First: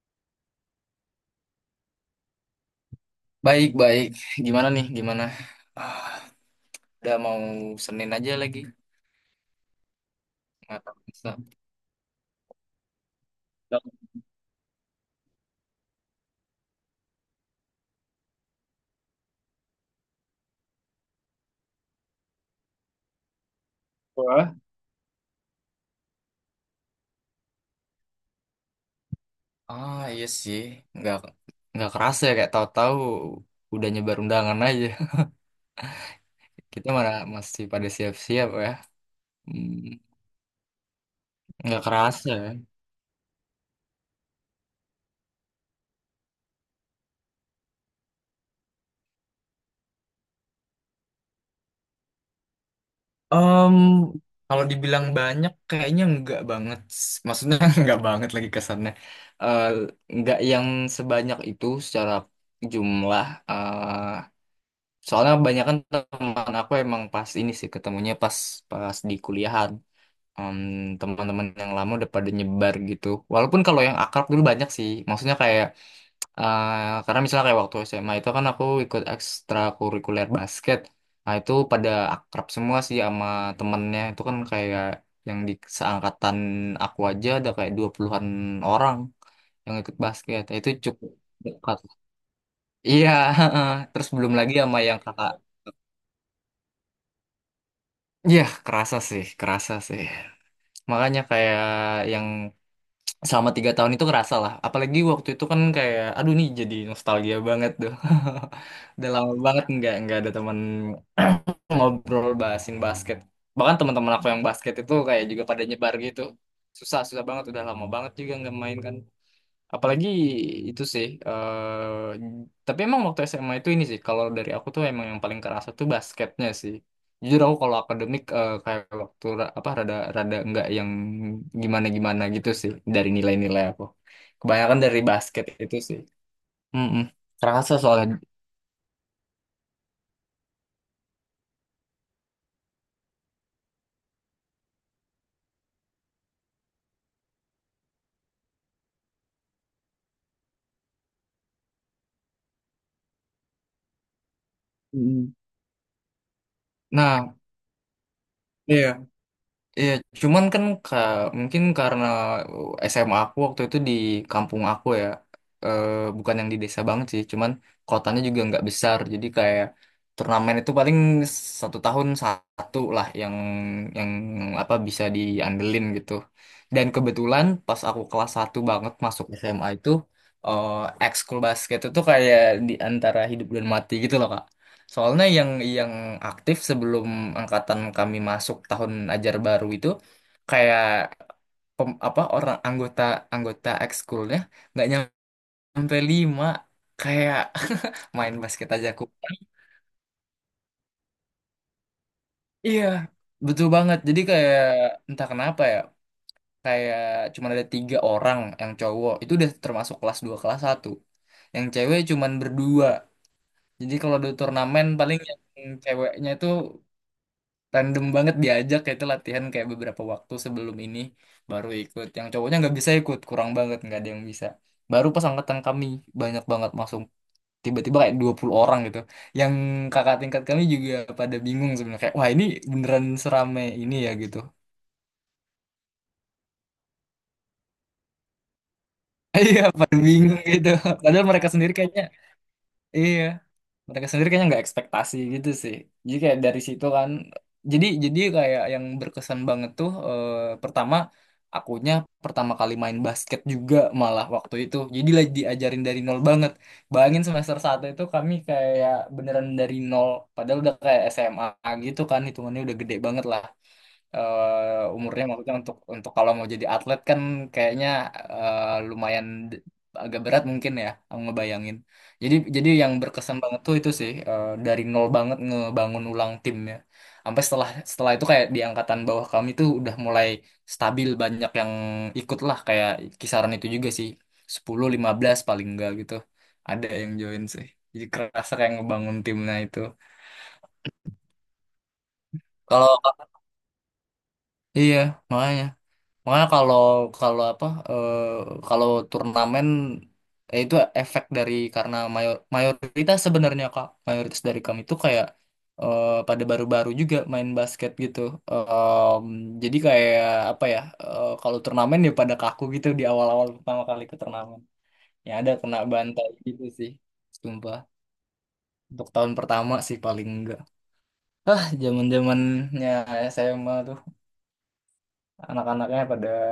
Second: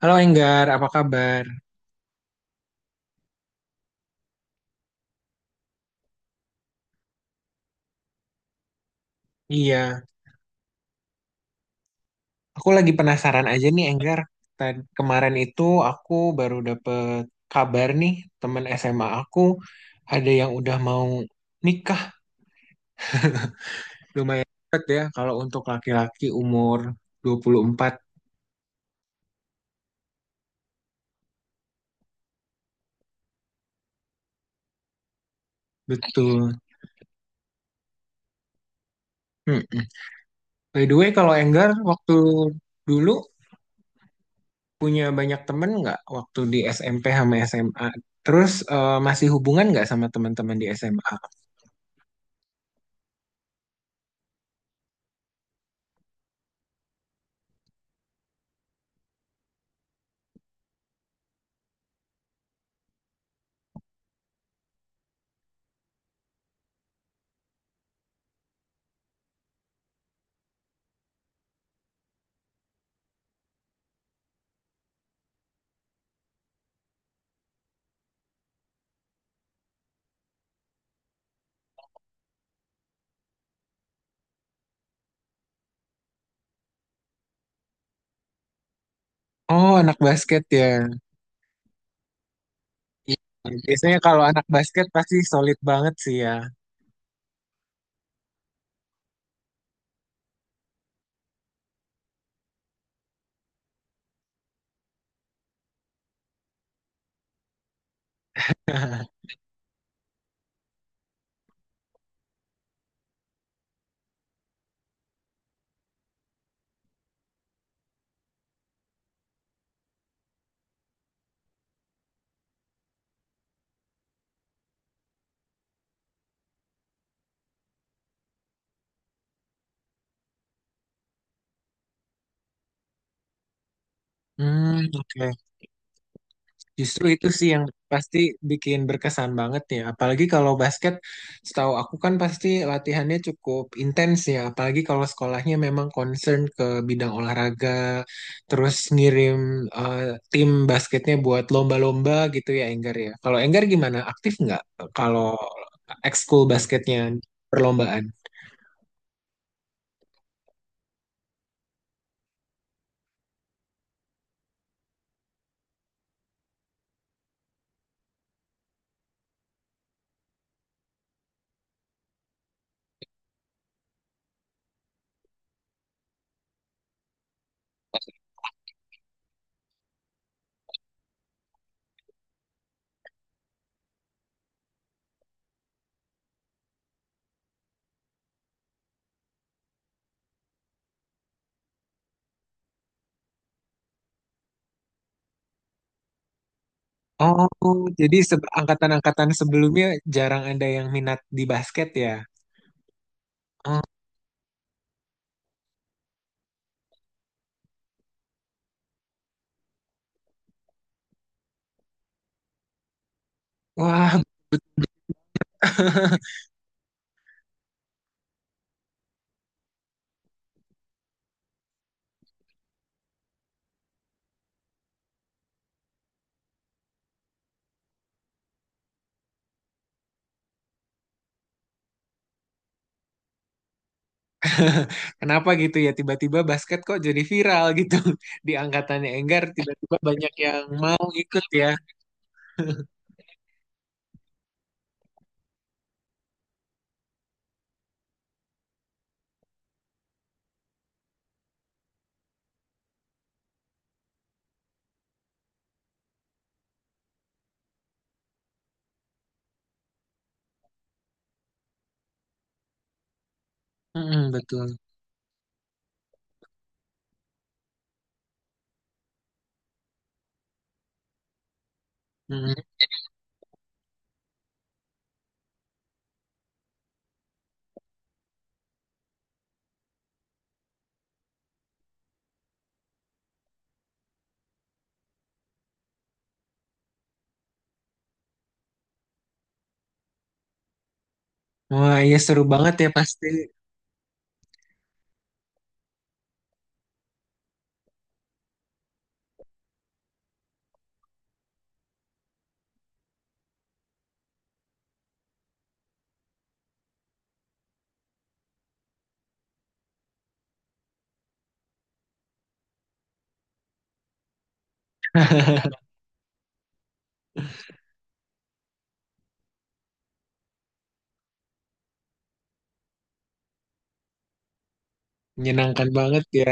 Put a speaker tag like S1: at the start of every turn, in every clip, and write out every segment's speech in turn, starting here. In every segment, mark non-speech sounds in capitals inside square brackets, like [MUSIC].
S1: Halo Enggar, apa kabar?
S2: Baik, baik. Gimana nih? Gimana? Ah, udah mau Senin aja lagi.
S1: Iya,
S2: Nggak kerasa.
S1: aku lagi penasaran aja nih Enggar. Kemarin itu aku baru dapet kabar nih, temen SMA aku ada yang udah mau nikah. Lumayan
S2: Wah,
S1: cepet ya kalau untuk laki-laki umur 24.
S2: Ah, iya sih. Nggak, nggak kerasa ya. Kayak tahu-tahu udah nyebar undangan aja. [LAUGHS]
S1: Betul.
S2: Kita mana masih pada siap-siap ya. Hmm,
S1: Mm-mm. By the way, kalau Enggar
S2: nggak
S1: waktu
S2: kerasa ya.
S1: dulu punya banyak temen nggak waktu di SMP sama SMA? Terus masih hubungan nggak sama teman-teman di SMA?
S2: Em, kalau dibilang banyak, kayaknya nggak banget. Maksudnya [LAUGHS] nggak banget lagi kesannya. Eh, nggak yang sebanyak itu secara jumlah. Soalnya kebanyakan teman aku emang pas ini sih ketemunya pas pas di kuliahan. Em, teman-teman yang lama udah pada nyebar gitu. Walaupun kalau yang akrab dulu banyak sih. Maksudnya kayak karena misalnya kayak waktu SMA itu kan aku ikut ekstrakurikuler basket. Nah, itu pada akrab semua sih sama temennya. Itu kan kayak yang di seangkatan aku aja ada kayak 20-an orang
S1: Oh,
S2: yang ikut
S1: anak
S2: basket.
S1: basket
S2: Nah, itu
S1: ya.
S2: cukup dekat. Iya,
S1: Iya,
S2: [LAUGHS]
S1: biasanya
S2: terus
S1: kalau
S2: belum
S1: anak
S2: lagi sama
S1: basket
S2: yang
S1: pasti
S2: kakak.
S1: solid banget sih ya.
S2: Iya, kerasa sih, kerasa sih. Makanya kayak yang selama 3 tahun itu kerasa lah. Apalagi waktu itu kan kayak, aduh nih jadi nostalgia banget tuh. [LAUGHS] Udah lama banget nggak ada teman ngobrol bahasin basket. Bahkan teman-teman aku yang basket itu kayak juga pada nyebar gitu. Susah, susah banget. Udah lama banget juga nggak main kan. Apalagi itu sih. Tapi emang waktu SMA itu ini sih. Kalau dari aku tuh emang yang paling kerasa tuh basketnya sih. Jujur aku kalau akademik kayak waktu apa rada rada nggak yang gimana gimana gitu sih dari nilai-nilai aku. Kebanyakan
S1: Hmm,
S2: dari
S1: oke.
S2: basket itu sih. Mm-mm.
S1: Justru itu sih yang
S2: Kerasa soalnya.
S1: pasti bikin berkesan banget ya. Apalagi kalau basket, setahu aku kan pasti latihannya cukup intens ya. Apalagi kalau sekolahnya memang concern ke bidang olahraga, terus ngirim eh, tim basketnya buat lomba-lomba gitu ya, Enggar ya. Kalau Enggar gimana? Aktif nggak
S2: Mm.
S1: kalau ekskul basketnya
S2: Nah,
S1: perlombaan?
S2: iya. Iya, cuman kan mungkin karena SMA aku waktu itu di kampung aku ya, eh, bukan yang di desa banget sih, cuman kotanya juga nggak besar, jadi kayak turnamen itu paling satu tahun satu lah yang yang apa bisa diandelin gitu. Dan kebetulan pas aku kelas satu banget masuk SMA itu, eh ekskul basket itu kayak di antara hidup dan mati gitu loh. Soalnya yang yang aktif sebelum angkatan kami masuk tahun ajar baru itu kayak apa orang anggota anggota ekskulnya nggak nyampe lima, kayak
S1: Oh, jadi
S2: [LAUGHS] main basket aja aku.
S1: angkatan-angkatan sebelumnya jarang ada yang minat di basket ya?
S2: Iya, betul
S1: Oh,
S2: banget. Jadi kayak entah kenapa ya, kayak cuma ada tiga orang yang cowok itu udah termasuk kelas 2 kelas satu. Yang cewek cuman berdua. Jadi kalau
S1: wah,
S2: ada turnamen paling yang ceweknya itu random banget diajak kayak itu latihan kayak beberapa waktu sebelum ini baru ikut, yang cowoknya nggak bisa ikut, kurang banget, nggak ada yang bisa. Baru pas angkatan kami banyak banget masuk, tiba-tiba kayak 20 orang gitu, yang kakak tingkat kami juga pada bingung sebenarnya kayak wah ini beneran seramai ini ya gitu.
S1: [LAUGHS] kenapa gitu ya? Tiba-tiba basket kok jadi viral gitu [LAUGHS] di angkatannya
S2: [LAUGHS]
S1: Enggar.
S2: Iya
S1: Tiba-tiba
S2: pada
S1: banyak
S2: bingung
S1: yang
S2: gitu,
S1: mau
S2: padahal
S1: ikut
S2: mereka
S1: ya.
S2: sendiri kayaknya, iya, mereka sendiri kayaknya nggak ekspektasi gitu sih. Jadi kayak dari situ kan jadi kayak yang berkesan banget tuh pertama akunya pertama kali main basket juga, malah waktu itu jadi lagi diajarin dari nol banget. Bayangin semester satu itu kami kayak beneran dari nol, padahal udah kayak SMA gitu kan, hitungannya udah gede banget lah.
S1: Mm-mm, betul.
S2: Umurnya maksudnya untuk kalau mau jadi atlet kan kayaknya eh, lumayan d- agak berat mungkin ya aku ngebayangin. Jadi
S1: Mm-mm.
S2: jadi yang berkesan banget tuh itu sih, dari nol banget ngebangun ulang timnya. Sampai setelah setelah itu kayak di angkatan bawah kami tuh udah mulai stabil, banyak yang ikut lah kayak kisaran itu juga sih, 10 15 paling enggak gitu. Ada yang join sih. Jadi kerasa kayak ngebangun timnya itu.
S1: Wah, iya seru banget ya
S2: Kalau
S1: pasti.
S2: iya, Makanya Makanya kalau kalau apa kalau turnamen ya itu efek dari, karena mayoritas sebenarnya Kak, mayoritas dari kami itu kayak pada baru-baru juga main basket gitu. Em, jadi kayak apa ya, kalau turnamen ya pada kaku gitu di awal-awal pertama kali ke turnamen. Ya ada kena
S1: [LAUGHS]
S2: bantai gitu sih. Sumpah. Untuk tahun pertama sih paling enggak. Ah, zaman-zamannya SMA tuh
S1: Menyenangkan
S2: anak-anaknya
S1: banget
S2: pada,
S1: ya.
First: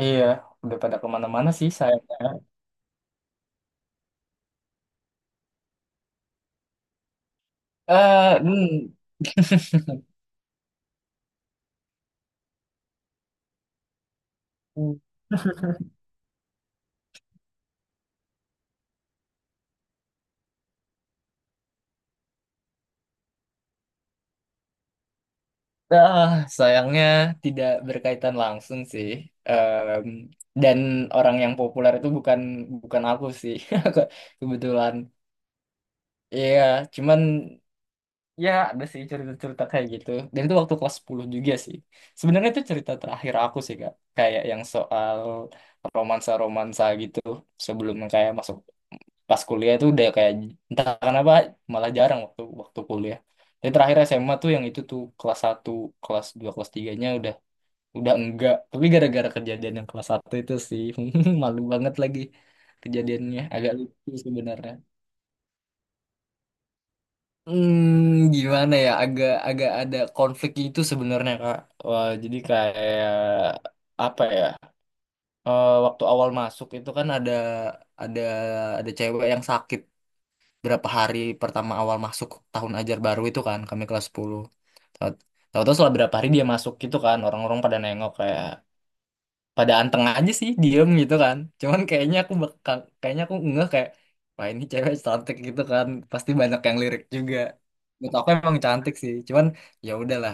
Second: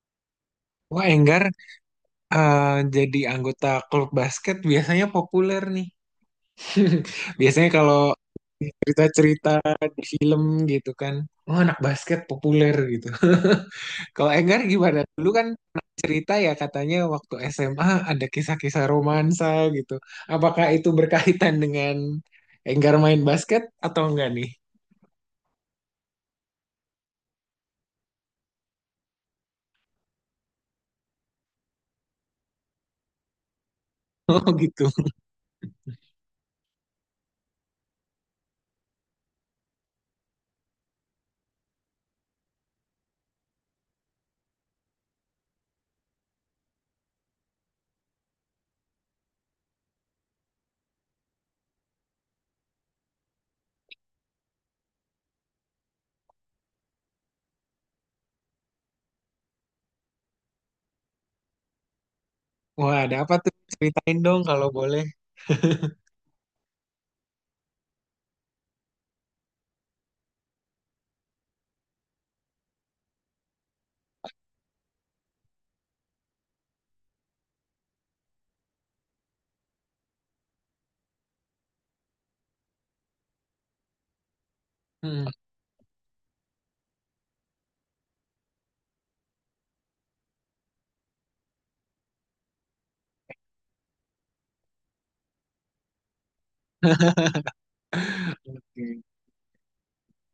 S2: iya, udah pada
S1: Wah, Enggar
S2: kemana-mana sih sayangnya.
S1: eh, jadi anggota klub basket biasanya populer nih. [LAUGHS] Biasanya kalau
S2: Hmm,
S1: cerita-cerita di film gitu kan. Oh, anak basket populer gitu. [LAUGHS] Kalau Enggar
S2: hmm.
S1: gimana? Dulu kan pernah cerita ya katanya waktu SMA ada kisah-kisah romansa gitu. Apakah itu berkaitan dengan Enggar main basket atau enggak nih? [LAUGHS]
S2: Ah, sayangnya tidak berkaitan langsung sih. Em, dan orang yang populer itu bukan bukan aku sih, [LAUGHS] Aku-
S1: Oh gitu.
S2: kebetulan. Iya, cuman ya ada sih cerita-cerita kayak gitu. Dan itu waktu kelas 10 juga sih. Sebenarnya itu cerita terakhir aku sih, Kak. Kayak yang soal romansa-romansa gitu sebelum kayak masuk pas kuliah itu udah kayak entah kenapa malah jarang waktu waktu kuliah. Tapi terakhir SMA tuh yang itu tuh kelas satu, kelas 2, kelas tiganya udah enggak. Tapi gara-gara kejadian yang kelas satu itu sih, [LAUGHS] malu banget lagi.
S1: Wah, ada apa
S2: Kejadiannya
S1: tuh?
S2: agak lucu
S1: Ceritain dong kalau
S2: sebenarnya.
S1: boleh. [LAUGHS]
S2: Gimana ya? Agak agak ada konflik itu sebenarnya Kak. Wah, jadi kayak apa ya? Waktu awal masuk itu kan ada ada ada cewek yang sakit berapa hari pertama awal masuk tahun ajar baru itu kan, kami kelas 10. Tahu-
S1: Hmm,
S2: Tahu-tahu setelah berapa hari dia masuk gitu kan, orang-orang pada nengok kayak pada anteng aja sih diem gitu kan. Cuman kayaknya aku ngeh kayak wah ini cewek cantik gitu kan, pasti banyak yang lirik juga. Menurut aku emang cantik
S1: oke.
S2: sih, cuman ya udahlah.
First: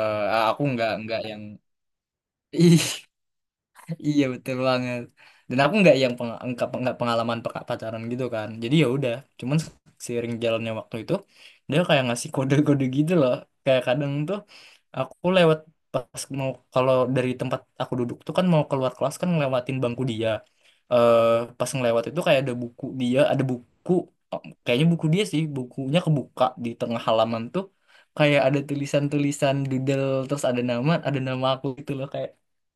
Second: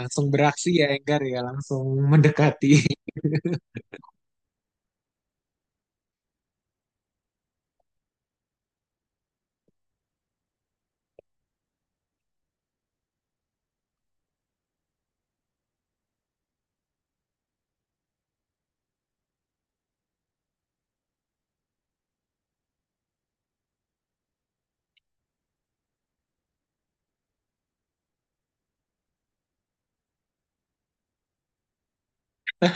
S1: Langsung
S2: Aku
S1: beraksi ya
S2: nggak
S1: Enggar ya,
S2: yang
S1: langsung
S2: [LAUGHS]
S1: mendekati.
S2: ih. Iya, betul banget. Dan aku nggak yang nggak pengalaman pacaran gitu kan. Jadi ya udah, cuman seiring jalannya waktu itu dia kayak ngasih kode-kode gitu loh. Kayak kadang tuh aku lewat pas mau, kalau dari tempat aku duduk tuh kan mau keluar kelas kan ngelewatin bangku dia. Eh pas ngelewat itu kayak ada buku dia, ada buku, oh, kayaknya buku dia sih, bukunya kebuka di tengah halaman tuh, kayak ada tulisan-tulisan doodle terus ada nama aku gitu loh.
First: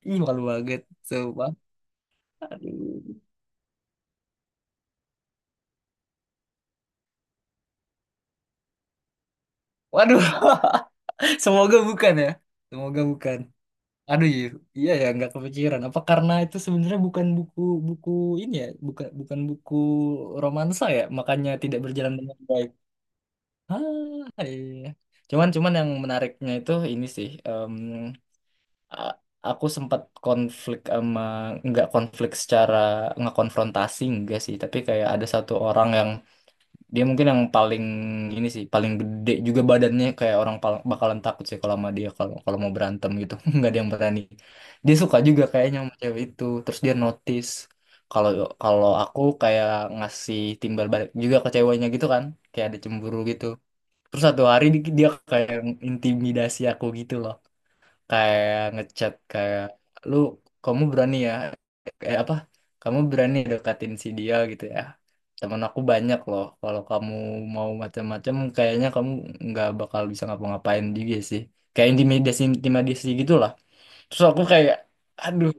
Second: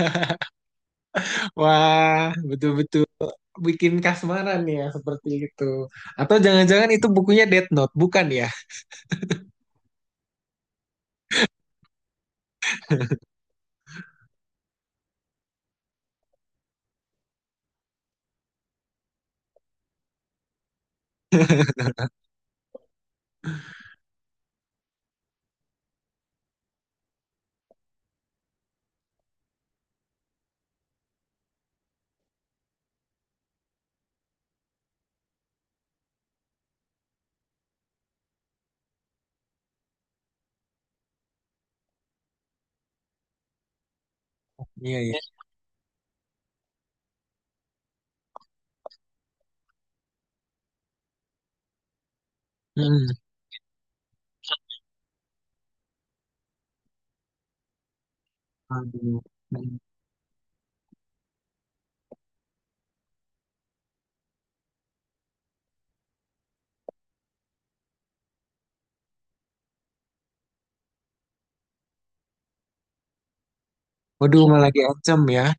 S2: Ih, malu banget. Sumpah.
S1: [LAUGHS] Wah, betul-betul
S2: Aduh.
S1: bikin kasmaran ya seperti itu. Atau jangan-jangan itu bukunya Death Note, bukan ya?
S2: Waduh. [LAUGHS] Semoga bukan ya. Semoga bukan. Aduh, iya, iya ya, nggak kepikiran. Apa karena itu sebenarnya bukan buku, buku ini ya, bukan bukan buku romansa ya, makanya tidak
S1: [LAUGHS]
S2: berjalan dengan baik. Ah, iya. Cuman Cuman yang menariknya itu ini sih. A- aku sempat konflik sama, nggak konflik secara, nggak konfrontasi enggak sih, tapi kayak ada satu orang yang dia mungkin yang paling ini sih, paling gede juga badannya, kayak orang bakalan takut sih kalau sama dia kalau kalau mau berantem gitu. [LAUGHS] Nggak ada yang berani. Dia
S1: Iya
S2: suka
S1: ya.
S2: juga kayaknya sama cewek itu. Terus dia notice kalau kalau aku kayak ngasih timbal balik juga ke ceweknya gitu kan, kayak ada
S1: Hmm.
S2: cemburu gitu. Terus satu hari dia kayak intimidasi aku gitu loh, kayak ngechat
S1: Aduh.
S2: kayak
S1: Hmm.
S2: lu kamu berani ya, apa kamu berani deketin si dia gitu ya, temen aku banyak loh, kalau kamu mau macam-macam kayaknya kamu nggak bakal bisa ngapa-ngapain juga sih, kayak intimidasi intimidasi gitu lah. Terus aku
S1: Waduh, malah
S2: kayak
S1: diancam ya.
S2: aduh,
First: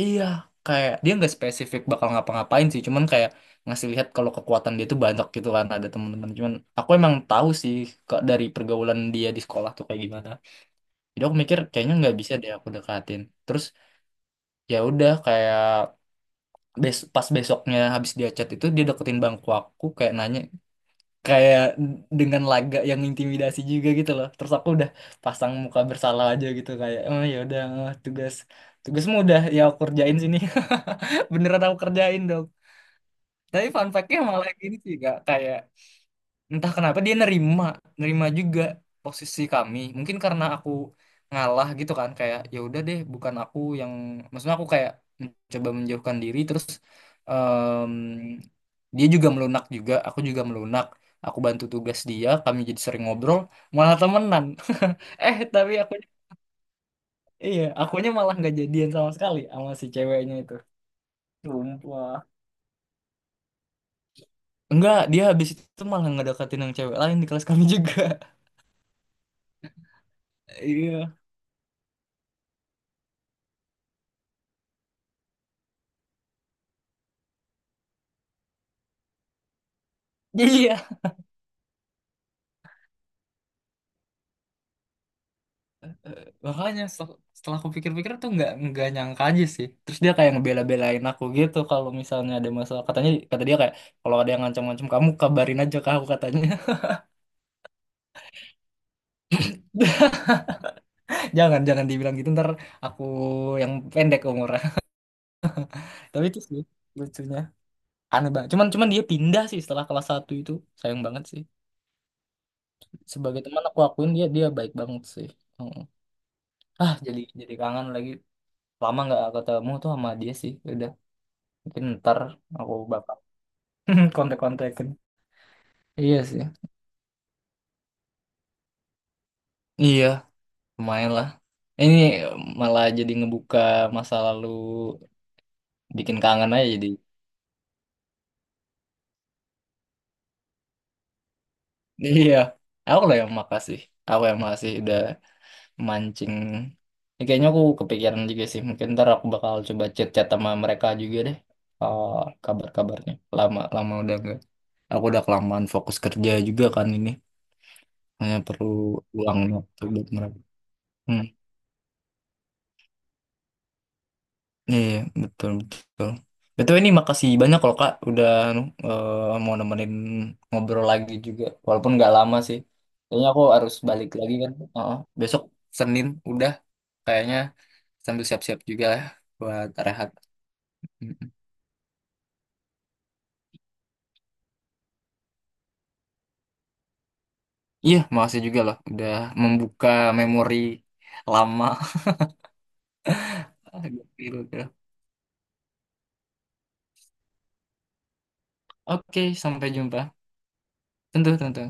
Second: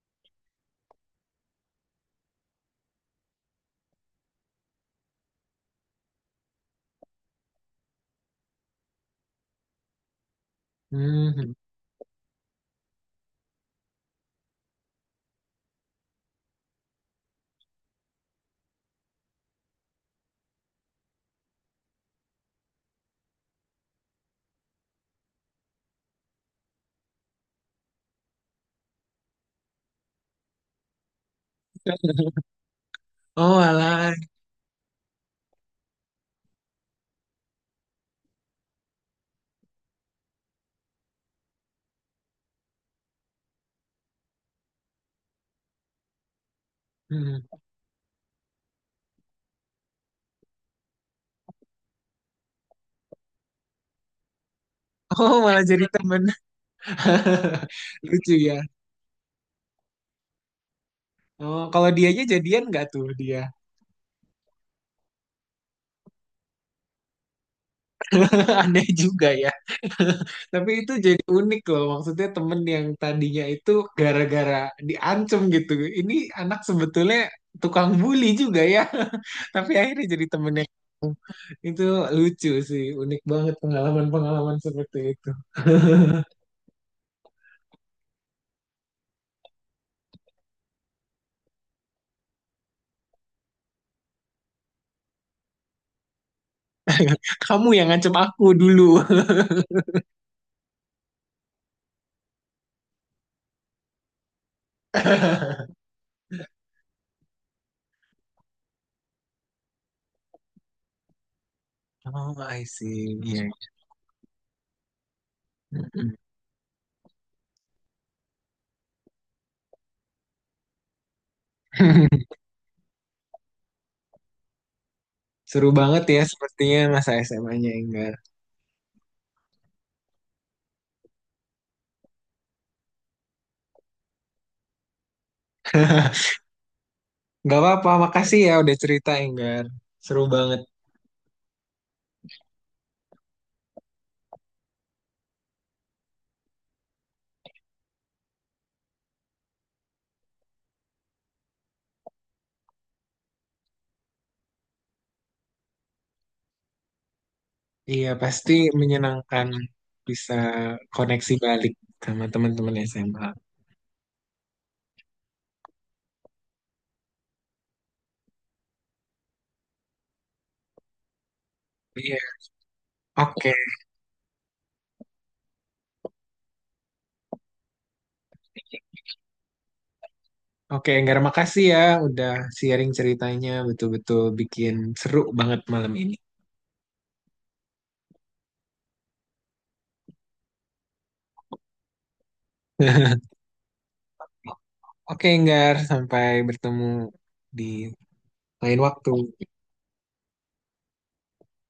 S2: iya, kayak dia nggak spesifik bakal ngapa-ngapain sih cuman kayak ngasih lihat kalau kekuatan dia tuh banyak gitu kan ada temen-temen. Cuman aku emang tahu sih kok dari pergaulan dia di sekolah tuh kayak gimana, jadi aku
S1: Hmm.
S2: mikir kayaknya nggak bisa deh aku dekatin. Terus ya udah kayak, pas besoknya habis dia chat itu, dia deketin bangku aku kayak nanya kayak dengan laga yang intimidasi juga gitu loh. Terus aku udah pasang muka bersalah aja gitu kayak oh ya udah, tugasmu udah ya aku kerjain sini. [LAUGHS] Beneran aku kerjain dong.
S1: Oh,
S2: Tapi fun
S1: malah.
S2: fact-nya malah gini sih Kak, kayak entah kenapa dia nerima, nerima juga posisi kami, mungkin karena aku ngalah gitu kan, kayak ya udah deh bukan aku yang, maksudnya aku kayak mencoba menjauhkan diri terus.
S1: Hmm.
S2: em, Dia juga melunak juga, aku juga melunak, aku bantu tugas dia, kami jadi sering ngobrol, malah temenan. [LAUGHS]
S1: Oh, malah
S2: Tapi
S1: jadi
S2: aku,
S1: temen.
S2: iya,
S1: [LAUGHS]
S2: akunya
S1: Lucu
S2: malah nggak
S1: ya.
S2: jadian sama sekali sama si ceweknya itu.
S1: Oh, kalau
S2: Sumpah.
S1: dianya jadian nggak tuh dia?
S2: Enggak, dia habis itu malah ngedeketin yang cewek lain di kelas kami juga.
S1: [LAUGHS] Aneh juga ya. [LAUGHS]
S2: [LAUGHS]
S1: Tapi itu
S2: Iya,
S1: jadi unik loh, maksudnya temen yang tadinya itu gara-gara diancem gitu. Ini anak sebetulnya tukang bully juga ya, [LAUGHS] tapi akhirnya jadi temennya.
S2: iya,
S1: Itu lucu sih, unik banget pengalaman-pengalaman seperti itu.
S2: makanya setelah aku pikir-pikir tuh nggak nyangka aja sih. Terus dia kayak ngebela-belain aku gitu kalau misalnya ada masalah, katanya, kata dia kayak kalau ada yang ngancam-ngancam kamu kabarin aja ke aku, katanya.
S1: Kamu yang ngancem aku dulu.
S2: [LAUGHS] Jangan jangan dibilang gitu ntar aku yang pendek umurnya.
S1: [LAUGHS]
S2: [LAUGHS] Tapi itu sih lucunya, aneh banget. Cuman Cuman dia pindah sih setelah kelas satu itu, sayang banget sih.
S1: Oh, I see.
S2: Sebagai
S1: Iya.
S2: teman aku akuin dia, dia baik banget sih. Heeh.
S1: Mm-mm.
S2: Ah, jadi kangen lagi. Lama nggak ketemu tuh sama dia sih, udah. Mungkin ntar
S1: [LAUGHS]
S2: aku bakal [LAUGHS] kontak-kontakin.
S1: Seru banget ya
S2: Iya sih.
S1: sepertinya masa SMA-nya Enggar.
S2: Iya, lumayan lah. Ini malah jadi ngebuka masa lalu, bikin
S1: [LAUGHS]
S2: kangen aja jadi.
S1: Gak apa-apa, makasih ya udah cerita Enggar. Seru banget.
S2: Iya, aku lah yang makasih. Aku yang makasih udah mancing. Ya, kayaknya aku kepikiran juga sih. Mungkin ntar aku bakal coba chat-chat sama mereka juga deh. Eh, kabar-kabarnya. Lama lama udah nggak. Aku udah kelamaan fokus kerja juga kan ini.
S1: Iya,
S2: Hanya
S1: pasti
S2: perlu luang
S1: menyenangkan
S2: waktu buat
S1: bisa
S2: mereka. Hmm.
S1: koneksi balik sama teman-teman SMA.
S2: Iya, iya, betul, betul. Betul, ini makasih banyak loh Kak udah anu, mau nemenin ngobrol lagi juga. Walaupun nggak
S1: Iya,
S2: lama sih. Kayaknya aku
S1: oke.
S2: harus balik lagi kan. Heeh. Besok Senin udah kayaknya, sambil siap-siap juga lah buat rehat.
S1: Oke, Enggak,
S2: Mm-mm.
S1: makasih ya udah sharing ceritanya. Betul-betul bikin seru banget malam ini.
S2: Iya, makasih juga loh udah membuka memori lama.
S1: [LAUGHS]
S2: [LAUGHS] Gitu.
S1: Oke, Enggar, sampai bertemu di lain waktu.
S2: Oke, sampai jumpa. Tentu, tentu.